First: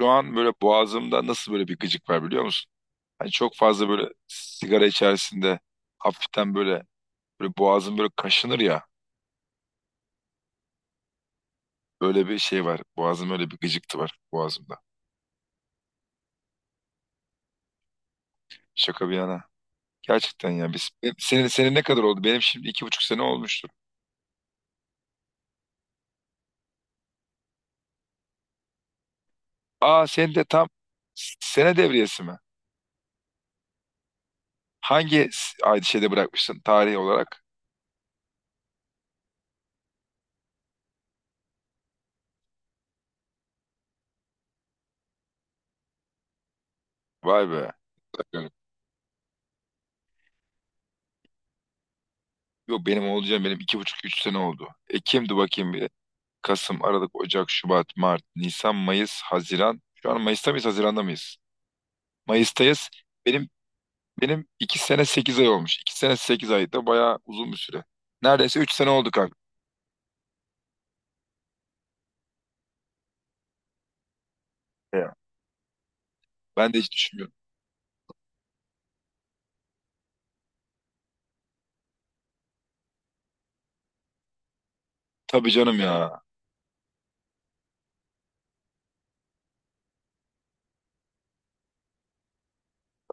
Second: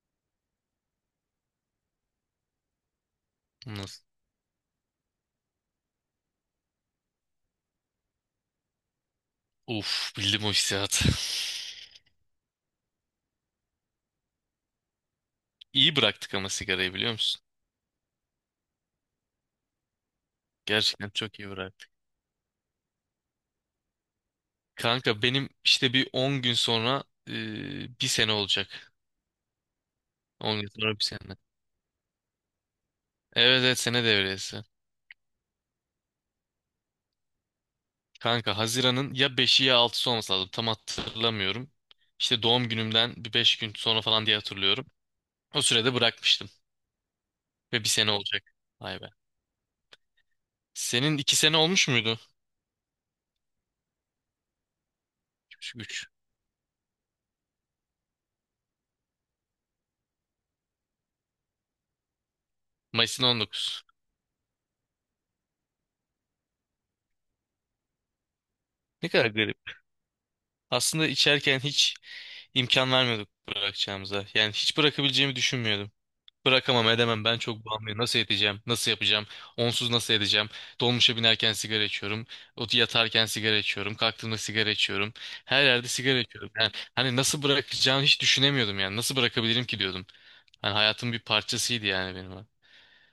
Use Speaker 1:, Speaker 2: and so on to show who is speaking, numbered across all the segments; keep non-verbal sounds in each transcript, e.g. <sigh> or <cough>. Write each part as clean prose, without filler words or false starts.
Speaker 1: Şu an böyle boğazımda nasıl böyle bir gıcık var biliyor musun? Hani çok fazla
Speaker 2: Nasıl?
Speaker 1: böyle sigara içerisinde hafiften böyle boğazım böyle kaşınır ya.
Speaker 2: Uf, bildim o hissiyatı. <laughs>
Speaker 1: Böyle bir şey var. Boğazım öyle bir gıcıktı var boğazımda.
Speaker 2: İyi bıraktık ama sigarayı biliyor musun?
Speaker 1: Şaka bir yana. Gerçekten ya biz
Speaker 2: Gerçekten çok
Speaker 1: senin
Speaker 2: iyi
Speaker 1: senin ne
Speaker 2: bıraktık.
Speaker 1: kadar oldu? Benim şimdi 2,5 sene olmuştur.
Speaker 2: Kanka benim işte bir 10 gün sonra bir sene olacak.
Speaker 1: Aa, sen de
Speaker 2: 10
Speaker 1: tam
Speaker 2: gün sonra bir sene.
Speaker 1: sene devriyesi mi?
Speaker 2: Evet, evet, sene devresi.
Speaker 1: Hangi ay şeyde bırakmışsın tarih olarak?
Speaker 2: Kanka Haziran'ın ya beşi ya altısı olması lazım. Tam hatırlamıyorum. İşte doğum günümden bir 5 gün sonra falan diye hatırlıyorum. O sürede bırakmıştım.
Speaker 1: Vay be.
Speaker 2: Ve bir sene olacak.
Speaker 1: Bakalım.
Speaker 2: Vay be. Senin 2 sene olmuş muydu?
Speaker 1: Yok, benim benim 2,5-3 sene oldu. Ekim'di bakayım.
Speaker 2: 3.
Speaker 1: Kasım, Aralık, Ocak, Şubat, Mart, Nisan, Mayıs, Haziran. Şu an Mayıs'ta mıyız, Haziran'da mıyız? Mayıs'tayız.
Speaker 2: Mayıs'ın
Speaker 1: Benim
Speaker 2: 19.
Speaker 1: benim 2 sene 8 ay olmuş. 2 sene 8 ay da bayağı uzun bir süre. Neredeyse 3 sene
Speaker 2: Ne
Speaker 1: oldu
Speaker 2: kadar
Speaker 1: kanka.
Speaker 2: garip. Aslında içerken hiç İmkan vermiyorduk bırakacağımıza. Yani hiç
Speaker 1: Ya,
Speaker 2: bırakabileceğimi düşünmüyordum.
Speaker 1: ben de
Speaker 2: Bırakamam,
Speaker 1: hiç
Speaker 2: edemem,
Speaker 1: düşünmüyorum.
Speaker 2: ben çok bağımlıyım. Nasıl edeceğim? Nasıl yapacağım? Onsuz nasıl edeceğim? Dolmuşa binerken sigara içiyorum. Yatarken sigara içiyorum. Kalktığımda sigara içiyorum.
Speaker 1: Tabii
Speaker 2: Her
Speaker 1: canım
Speaker 2: yerde sigara
Speaker 1: ya.
Speaker 2: içiyorum. Yani hani nasıl bırakacağını hiç düşünemiyordum yani. Nasıl bırakabilirim ki diyordum. Hani hayatın bir parçasıydı yani benim. O.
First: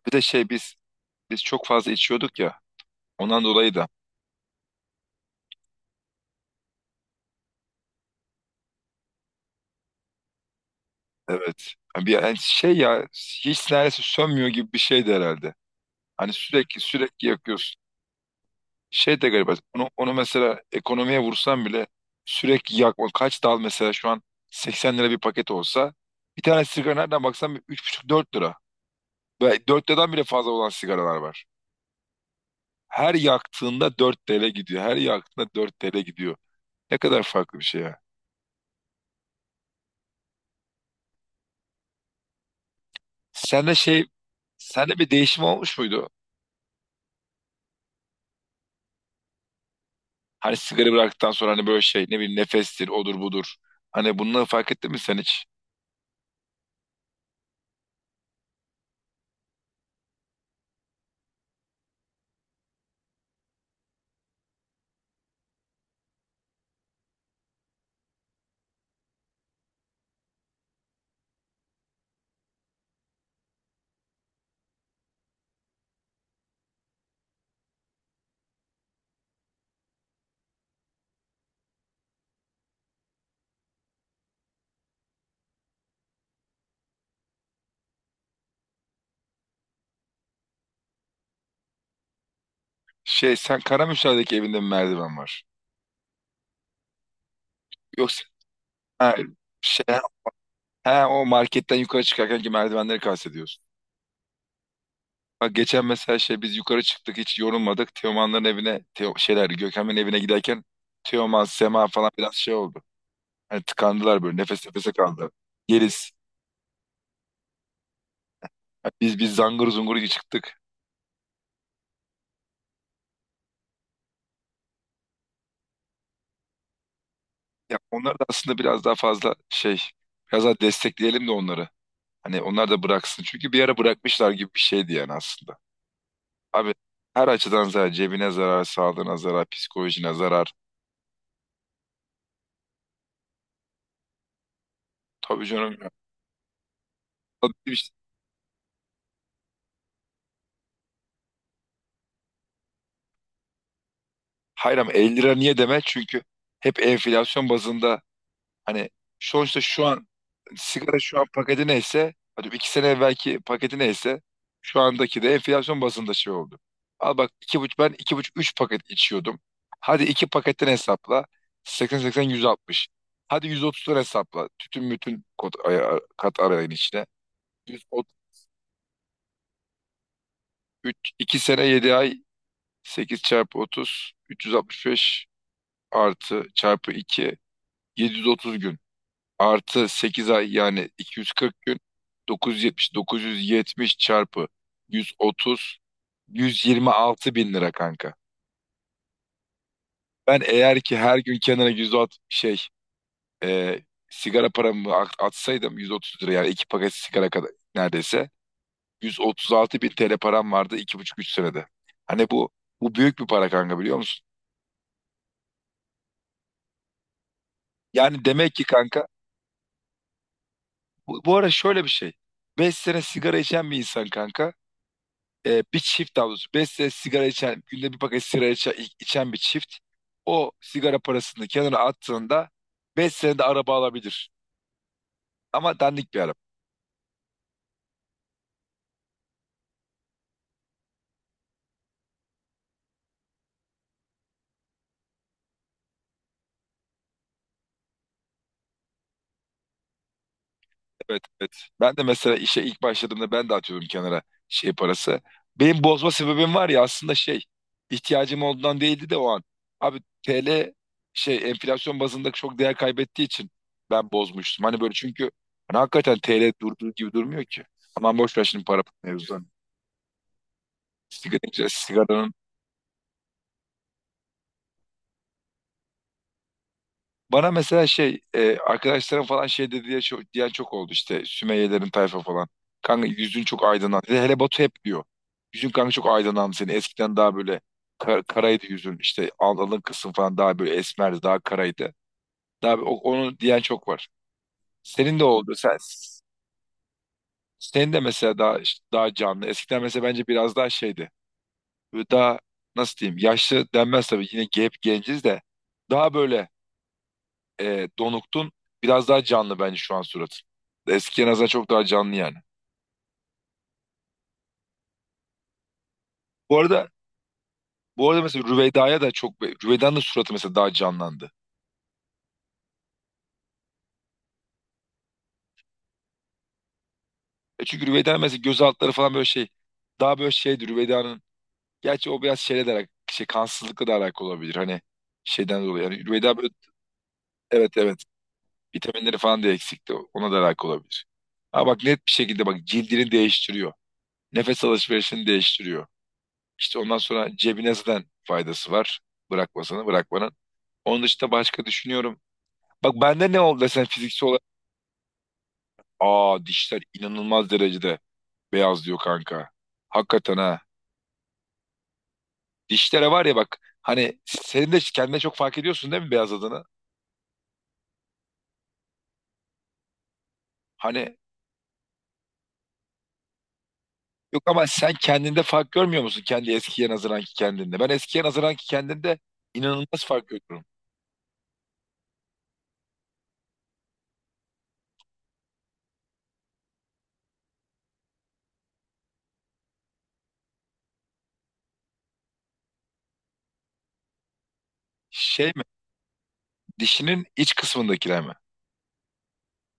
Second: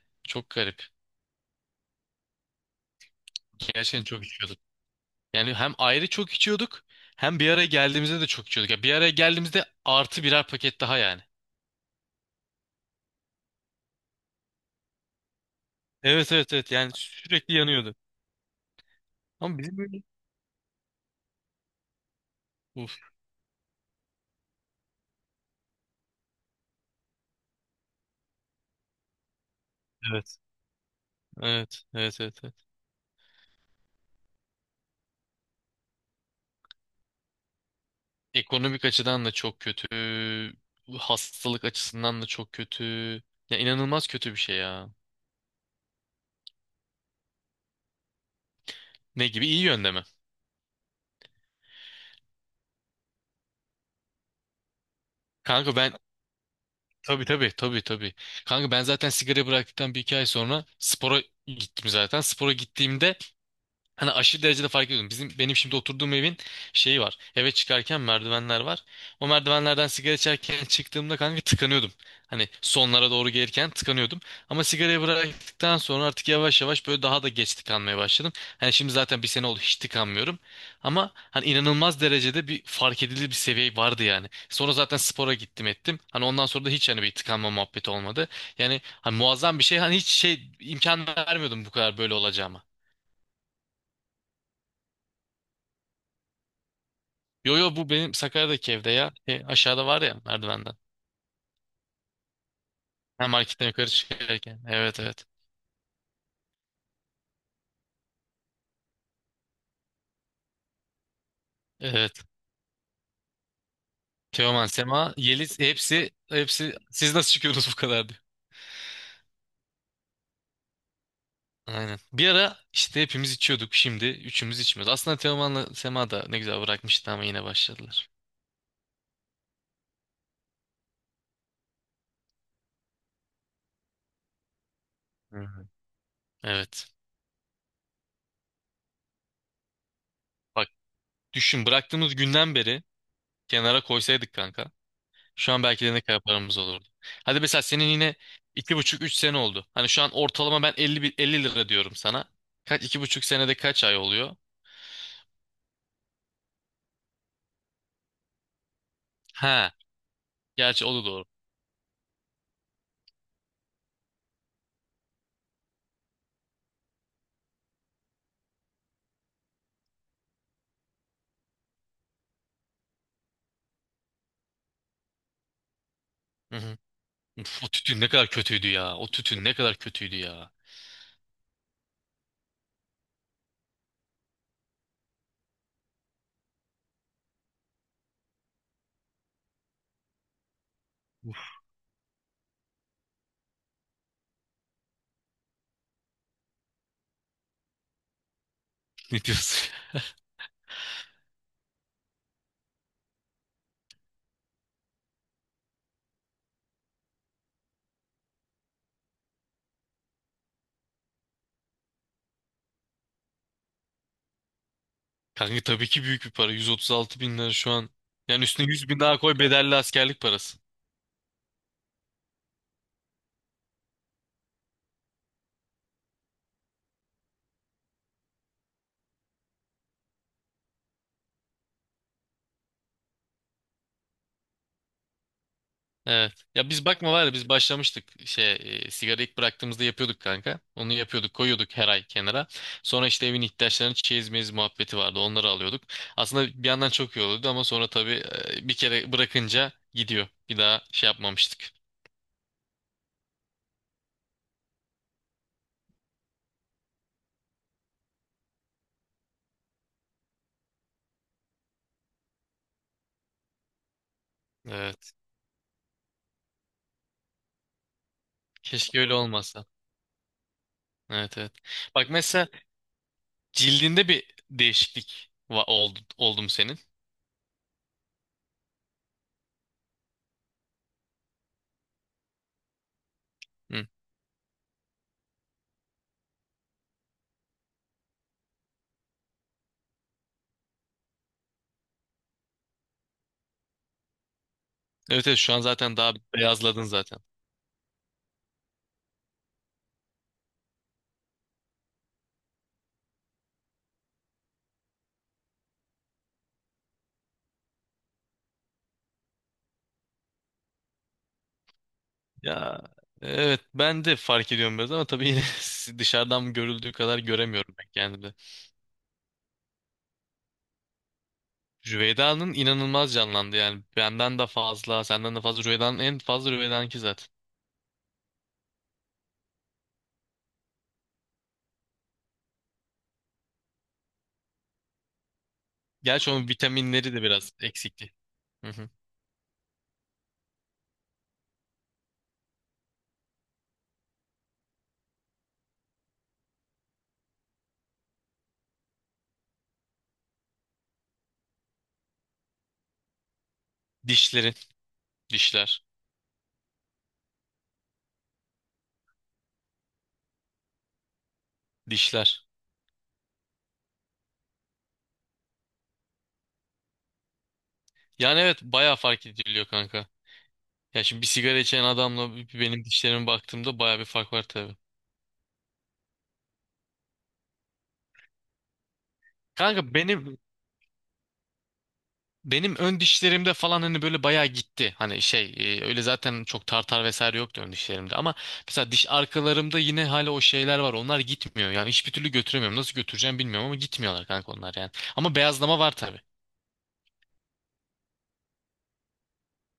Speaker 1: Bir de
Speaker 2: Çok
Speaker 1: biz
Speaker 2: garip.
Speaker 1: biz çok fazla içiyorduk ya. Ondan dolayı da
Speaker 2: Gerçekten çok içiyorduk. Yani hem ayrı çok içiyorduk hem bir araya geldiğimizde de çok içiyorduk. Ya bir araya geldiğimizde artı birer paket daha yani.
Speaker 1: evet. Yani bir yani şey ya, hiç neredeyse sönmüyor gibi bir şeydi herhalde.
Speaker 2: Evet,
Speaker 1: Hani
Speaker 2: evet, evet,
Speaker 1: sürekli
Speaker 2: yani
Speaker 1: sürekli
Speaker 2: sürekli
Speaker 1: yakıyorsun.
Speaker 2: yanıyordu.
Speaker 1: Şey de garip.
Speaker 2: Ama bizim
Speaker 1: Onu,
Speaker 2: böyle...
Speaker 1: onu mesela ekonomiye vursam bile sürekli
Speaker 2: Uf,
Speaker 1: yakma. Kaç dal mesela şu an 80 lira bir paket olsa, bir tane sigara nereden baksan bir 3,5-4 lira. Ve 4 liradan bile
Speaker 2: evet.
Speaker 1: fazla olan sigaralar var.
Speaker 2: Evet. Evet. Evet. Evet.
Speaker 1: Her yaktığında 4 TL gidiyor. Her yaktığında 4 TL gidiyor. Ne kadar farklı bir şey ya.
Speaker 2: Ekonomik açıdan da çok kötü. Hastalık açısından da çok kötü. Ya
Speaker 1: Sende şey,
Speaker 2: inanılmaz kötü bir şey ya.
Speaker 1: sende bir değişim olmuş muydu?
Speaker 2: Ne gibi? İyi yönde mi?
Speaker 1: Hani sigara bıraktıktan sonra hani böyle şey ne bileyim, nefestir, odur budur. Hani bunları fark ettin mi sen hiç?
Speaker 2: Kanka ben, tabii, tabii, tabii, tabii. Kanka ben zaten sigara bıraktıktan bir iki ay sonra spora gittim zaten. Spora gittiğimde hani aşırı derecede fark ediyordum. Bizim, benim şimdi oturduğum evin şeyi var. Eve çıkarken merdivenler var. O merdivenlerden sigara içerken çıktığımda kanka tıkanıyordum. Hani sonlara doğru gelirken tıkanıyordum. Ama sigarayı bıraktıktan sonra artık yavaş yavaş böyle daha da geç tıkanmaya başladım. Hani şimdi zaten bir sene oldu, hiç tıkanmıyorum. Ama hani inanılmaz derecede bir fark edilir bir seviye vardı yani. Sonra zaten spora gittim ettim. Hani ondan sonra da hiç hani bir tıkanma muhabbeti olmadı. Yani hani muazzam bir şey. Hani hiç şey imkan vermiyordum bu kadar böyle olacağıma.
Speaker 1: Sen Karamürsel'deki evinde mi merdiven var?
Speaker 2: Yo yo, bu benim
Speaker 1: Yoksa,
Speaker 2: Sakarya'daki evde ya.
Speaker 1: ha,
Speaker 2: Şey,
Speaker 1: şey
Speaker 2: aşağıda var ya merdivenden.
Speaker 1: Ha, o marketten yukarı çıkarken ki merdivenleri
Speaker 2: Ha,
Speaker 1: kastediyorsun.
Speaker 2: marketten yukarı çıkarken. Evet, evet.
Speaker 1: Bak geçen mesela biz yukarı çıktık, hiç yorulmadık. Teoman'ların evine, Teo, şeyler Gökhan'ın evine giderken Teoman, Sema falan
Speaker 2: Evet.
Speaker 1: biraz şey oldu. Hani tıkandılar, böyle
Speaker 2: Teoman,
Speaker 1: nefes nefese
Speaker 2: Sema,
Speaker 1: kaldı.
Speaker 2: Yeliz,
Speaker 1: Yeriz.
Speaker 2: hepsi hepsi siz nasıl çıkıyorsunuz bu kadar diyor.
Speaker 1: Hani biz zangır zungur iyi çıktık.
Speaker 2: Aynen. Bir ara işte hepimiz içiyorduk. Şimdi üçümüz içmiyoruz. Aslında Teoman'la Sema da ne güzel bırakmıştı ama yine
Speaker 1: Ya
Speaker 2: başladılar.
Speaker 1: onlar da aslında biraz daha destekleyelim de onları. Hani onlar da bıraksın. Çünkü bir ara bırakmışlar gibi bir şeydi yani
Speaker 2: Hı
Speaker 1: aslında.
Speaker 2: hı.
Speaker 1: Abi,
Speaker 2: Evet.
Speaker 1: her açıdan zarar. Cebine zarar, sağlığına zarar, psikolojine zarar.
Speaker 2: Bak, düşün, bıraktığımız günden beri kenara koysaydık kanka.
Speaker 1: Tabii
Speaker 2: Şu an
Speaker 1: canım,
Speaker 2: belki de ne kadar paramız olurdu. Hadi mesela
Speaker 1: ya.
Speaker 2: senin yine iki buçuk üç sene oldu. Hani şu an ortalama ben elli elli lira diyorum sana. Kaç 2,5 senede kaç ay oluyor?
Speaker 1: Hayır ama 50 lira niye deme? Çünkü hep enflasyon bazında, hani sonuçta
Speaker 2: Ha,
Speaker 1: şu an
Speaker 2: gerçi o
Speaker 1: sigara
Speaker 2: da
Speaker 1: şu an
Speaker 2: doğru.
Speaker 1: paketi neyse, hadi iki sene evvelki paketi neyse, şu andaki de enflasyon bazında şey oldu. Al bak, iki buçuk ben iki buçuk üç paket içiyordum. Hadi iki paketten hesapla, 80 80 160. Hadi 130'dan hesapla. Tütün bütün kod, kat
Speaker 2: Hı
Speaker 1: arayın
Speaker 2: hı.
Speaker 1: içine.
Speaker 2: Uf, o tütün
Speaker 1: 103,
Speaker 2: ne kadar kötüydü ya. O tütün ne kadar kötüydü ya.
Speaker 1: 2 sene 7 ay, 8 çarpı 30 365, artı çarpı 2 730 gün, artı 8 ay yani 240 gün, 970 970 çarpı 130 126 bin lira kanka.
Speaker 2: <laughs> Ne diyorsun?
Speaker 1: Ben eğer ki her gün kenara 160 e, sigara paramı atsaydım, 130 lira yani iki paket sigara kadar neredeyse, 136 bin TL param vardı 2,5-3 senede. Hani bu büyük bir para kanka, biliyor musun?
Speaker 2: Kanka tabii ki büyük bir para. 136 bin lira şu an.
Speaker 1: Yani
Speaker 2: Yani
Speaker 1: demek ki
Speaker 2: üstüne 100 bin
Speaker 1: kanka,
Speaker 2: daha koy, bedelli askerlik parası.
Speaker 1: bu ara şöyle bir şey. 5 sene sigara içen bir insan kanka, bir çift, daha doğrusu 5 sene sigara içen, günde bir paket sigara içen bir çift o sigara parasını kenara attığında 5 senede araba alabilir. Ama dandik bir
Speaker 2: Evet.
Speaker 1: araba.
Speaker 2: Ya biz, bakma var ya, biz başlamıştık şey, sigara ilk bıraktığımızda yapıyorduk kanka. Onu yapıyorduk, koyuyorduk her ay kenara. Sonra işte evin ihtiyaçlarını, çeyiz meyiz muhabbeti vardı, onları alıyorduk. Aslında bir yandan çok iyi oluyordu ama sonra tabii bir kere bırakınca gidiyor. Bir daha şey
Speaker 1: Evet, evet.
Speaker 2: yapmamıştık.
Speaker 1: Ben de mesela işe ilk başladığımda ben de atıyordum kenara şey parası. Benim bozma sebebim var ya aslında, şey, ihtiyacım olduğundan değildi de o an. Abi, TL şey enflasyon bazında çok değer kaybettiği için ben bozmuştum. Hani böyle,
Speaker 2: Evet.
Speaker 1: çünkü hani hakikaten TL durduğu gibi durmuyor ki. Aman boş ver şimdi para
Speaker 2: Keşke öyle
Speaker 1: mevzudan.
Speaker 2: olmasa. Evet, evet.
Speaker 1: Sigara,
Speaker 2: Bak
Speaker 1: sigara.
Speaker 2: mesela, cildinde bir değişiklik oldu, oldu mu senin?
Speaker 1: Bana mesela arkadaşlarım falan şey dedi diye çok, diyen çok oldu işte, Sümeyyelerin tayfa falan. Kanka yüzün çok aydınlandı. Hele hele Batu hep diyor. Yüzün kanka çok aydınlandı senin. Eskiden daha böyle karaydı yüzün. İşte alın kısım falan daha böyle esmerdi, daha karaydı. Daha onu diyen çok var. Senin de
Speaker 2: Evet, evet, şu
Speaker 1: oldu.
Speaker 2: an
Speaker 1: Sen
Speaker 2: zaten daha beyazladın zaten.
Speaker 1: senin de mesela daha işte daha canlı. Eskiden mesela bence biraz daha şeydi. Böyle daha, nasıl diyeyim, yaşlı denmez tabii, yine hep genciz de, daha böyle Donukt'un biraz daha canlı bence şu an suratı. Eskiye nazaran çok daha canlı yani.
Speaker 2: Ya evet, ben de fark ediyorum biraz ama tabii yine <laughs> dışarıdan
Speaker 1: Bu arada
Speaker 2: görüldüğü kadar göremiyorum ben
Speaker 1: bu arada
Speaker 2: kendimde.
Speaker 1: mesela Rüveyda'ya da çok, Rüveyda'nın da suratı mesela daha canlandı.
Speaker 2: Rüveyda'nın inanılmaz canlandı, yani benden de fazla, senden de fazla, Rüveyda'nın en fazla, Rüveyda'nınki zaten.
Speaker 1: E çünkü Rüveyda mesela göz altları falan böyle şey, daha böyle şeydi Rüveyda'nın. Gerçi o biraz şeyle de kansızlıkla da alakalı olabilir. Hani şeyden dolayı. Yani
Speaker 2: Gerçi
Speaker 1: Rüveyda
Speaker 2: onun
Speaker 1: böyle,
Speaker 2: vitaminleri de biraz
Speaker 1: evet evet,
Speaker 2: eksikti. Hı hı.
Speaker 1: vitaminleri falan da eksikti. Ona da alakalı olabilir. Ha bak, net bir şekilde bak cildini değiştiriyor. Nefes alışverişini değiştiriyor. İşte ondan sonra cebine zaten faydası var. Bırakmasana, bırakmanın. Onun dışında başka düşünüyorum. Bak bende ne oldu desen fiziksel olarak.
Speaker 2: Dişleri, dişler,
Speaker 1: Aa, dişler inanılmaz derecede beyazlıyor kanka. Hakikaten ha.
Speaker 2: dişler.
Speaker 1: Dişlere var ya bak, hani senin de kendine çok fark ediyorsun değil mi beyazladığını?
Speaker 2: Yani evet, bayağı fark ediliyor kanka. Ya
Speaker 1: Hani
Speaker 2: şimdi bir sigara içen adamla benim dişlerime baktığımda bayağı bir fark
Speaker 1: yok
Speaker 2: var
Speaker 1: ama
Speaker 2: tabii.
Speaker 1: sen kendinde fark görmüyor musun kendi eskiye nazaranki kendinde? Ben eskiye nazaranki kendinde
Speaker 2: Kanka
Speaker 1: inanılmaz fark
Speaker 2: benim,
Speaker 1: görüyorum.
Speaker 2: benim ön dişlerimde falan hani böyle bayağı gitti. Hani şey, öyle zaten çok tartar vesaire yoktu ön dişlerimde ama mesela diş arkalarımda yine hala o şeyler var. Onlar gitmiyor. Yani hiçbir türlü götüremiyorum. Nasıl götüreceğim bilmiyorum ama gitmiyorlar kanka onlar yani. Ama
Speaker 1: Şey mi?
Speaker 2: beyazlama var tabii.
Speaker 1: Dişinin iç kısmındakiler mi?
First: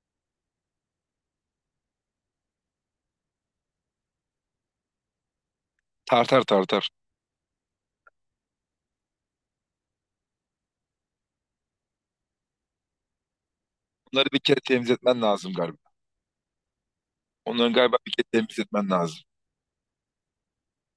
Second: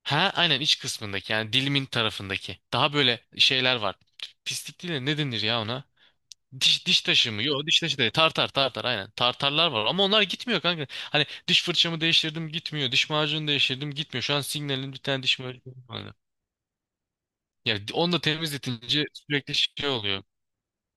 Speaker 2: Ha aynen, iç kısmındaki, yani dilimin tarafındaki. Daha böyle şeyler var. Pislik değil de ne denir ya ona?
Speaker 1: Tartar, tartar.
Speaker 2: Diş, diş taşı mı? Yok, diş taşı değil. Tartar, tartar aynen. Tartarlar var ama onlar gitmiyor kanka. Hani diş fırçamı değiştirdim gitmiyor. Diş macunu değiştirdim gitmiyor.
Speaker 1: Bunları
Speaker 2: Şu
Speaker 1: bir
Speaker 2: an
Speaker 1: kere
Speaker 2: signalin bir
Speaker 1: temizletmen
Speaker 2: tane diş
Speaker 1: lazım galiba.
Speaker 2: macunu.
Speaker 1: Onların
Speaker 2: Ya
Speaker 1: galiba bir
Speaker 2: onu da
Speaker 1: kere temizletmen
Speaker 2: temizletince
Speaker 1: lazım.
Speaker 2: sürekli şey oluyor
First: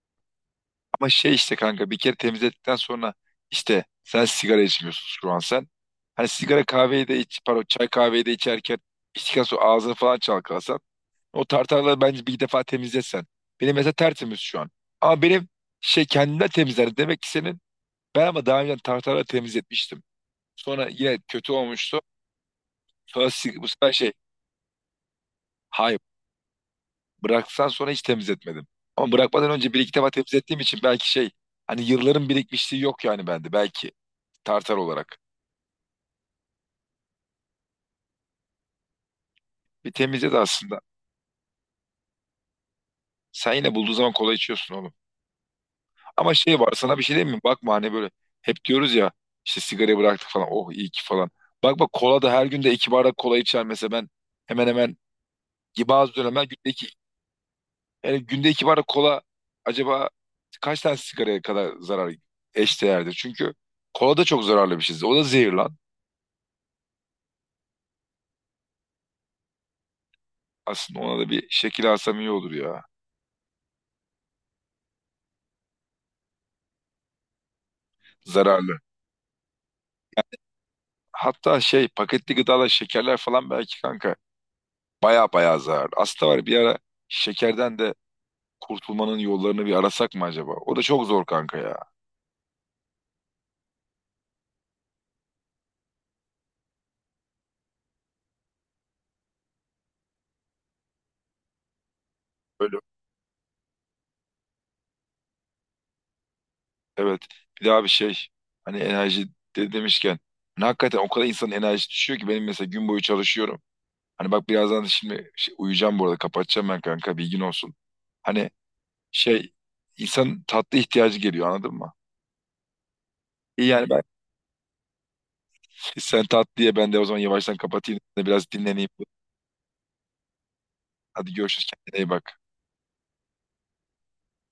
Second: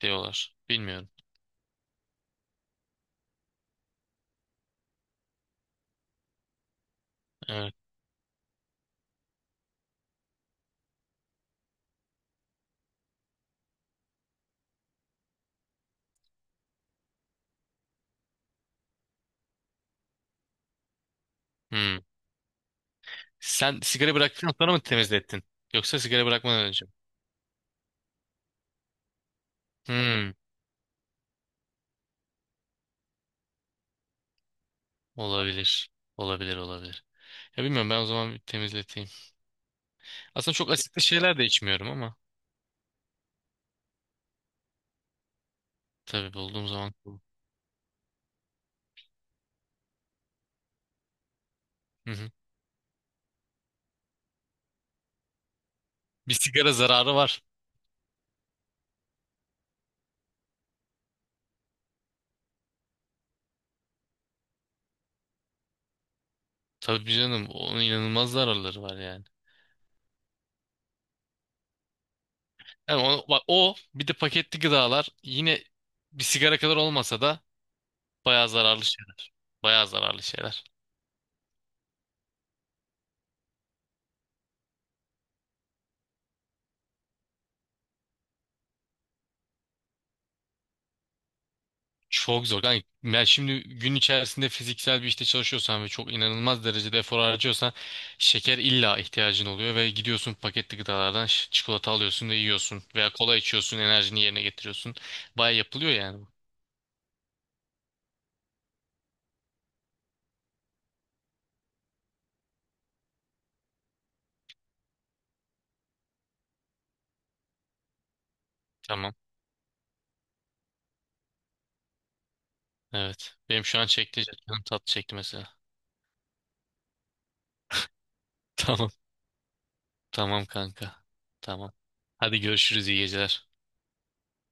Speaker 2: diyorlar. Bilmiyorum.
Speaker 1: Ama şey işte kanka, bir kere temizlettikten sonra, işte sen sigara içmiyorsun şu an sen. Hani sigara kahveyi de iç, pardon,
Speaker 2: Evet.
Speaker 1: çay kahveyi de içerken, içtikten sonra ağzını falan çalkalasan. O tartarları bence bir defa temizlesen. Benim mesela tertemiz şu an. Ama benim şey kendinden temizler. Demek ki senin, ben ama daha önce tartarları temizletmiştim. Sonra yine kötü
Speaker 2: Hmm.
Speaker 1: olmuştu. Sonra sig- bu
Speaker 2: Sen
Speaker 1: sefer şey
Speaker 2: sigara bıraktıktan sonra mı temizlettin?
Speaker 1: hay
Speaker 2: Yoksa sigara bırakmadan önce mi?
Speaker 1: bıraksan sonra hiç temizletmedim. Ama bırakmadan önce bir iki defa
Speaker 2: Hmm.
Speaker 1: temizlettiğim için belki şey, hani yılların birikmişliği yok yani bende belki tartar olarak.
Speaker 2: Olabilir. Olabilir, olabilir. Ya bilmiyorum, ben o zaman bir temizleteyim.
Speaker 1: Bir temizle de
Speaker 2: Aslında çok
Speaker 1: aslında.
Speaker 2: asitli şeyler de içmiyorum ama
Speaker 1: Sen yine bulduğun zaman kola içiyorsun oğlum. Ama
Speaker 2: tabii
Speaker 1: şey
Speaker 2: bulduğum
Speaker 1: var,
Speaker 2: zaman.
Speaker 1: sana bir şey
Speaker 2: Hı
Speaker 1: diyeyim mi? Bakma hani böyle hep diyoruz ya, işte sigarayı bıraktık falan, oh iyi ki falan. Bak bak, kola
Speaker 2: hı.
Speaker 1: da, her günde iki bardak kola içer mesela ben, hemen hemen bazı
Speaker 2: Bir
Speaker 1: dönemler günde
Speaker 2: sigara
Speaker 1: iki,
Speaker 2: zararı var.
Speaker 1: yani günde iki bardak kola acaba kaç tane sigaraya kadar zarar eşdeğerdir? Çünkü kola da çok zararlı bir şey. O da zehir lan.
Speaker 2: Tabii canım, onun inanılmaz zararları var yani.
Speaker 1: Aslında ona da bir şekil alsam iyi olur ya.
Speaker 2: Yani o, bak, o bir de paketli gıdalar yine bir sigara kadar olmasa da bayağı
Speaker 1: Zararlı.
Speaker 2: zararlı şeyler. Bayağı zararlı şeyler.
Speaker 1: Hatta şey paketli gıdalar, şekerler falan belki kanka baya baya zararlı. Aslında var ya, bir ara şekerden de kurtulmanın yollarını bir arasak mı acaba? O da çok zor kanka ya.
Speaker 2: Çok zor. Yani, yani şimdi gün içerisinde fiziksel bir işte çalışıyorsan ve çok inanılmaz derecede efor harcıyorsan şeker illa ihtiyacın oluyor ve gidiyorsun paketli gıdalardan çikolata alıyorsun ve
Speaker 1: Böyle
Speaker 2: yiyorsun veya kola içiyorsun, enerjini yerine getiriyorsun. Baya yapılıyor yani bu.
Speaker 1: evet. Bir daha bir şey, hani enerji de demişken, hani hakikaten o kadar insanın enerjisi düşüyor ki, benim mesela gün boyu çalışıyorum. Hani bak, birazdan da şimdi uyuyacağım, bu arada kapatacağım ben kanka bilgin olsun. Hani
Speaker 2: Tamam.
Speaker 1: şey insanın tatlı ihtiyacı geliyor, anladın mı?
Speaker 2: Evet. Benim
Speaker 1: İyi
Speaker 2: şu an
Speaker 1: yani ben.
Speaker 2: çekti. Canım tatlı çekti mesela.
Speaker 1: Sen tat diye ben de o zaman yavaştan kapatayım. Biraz
Speaker 2: <laughs>
Speaker 1: dinleneyim.
Speaker 2: Tamam. Tamam kanka.
Speaker 1: Hadi görüşürüz.
Speaker 2: Tamam.
Speaker 1: Kendine iyi bak.
Speaker 2: Hadi görüşürüz, iyi geceler.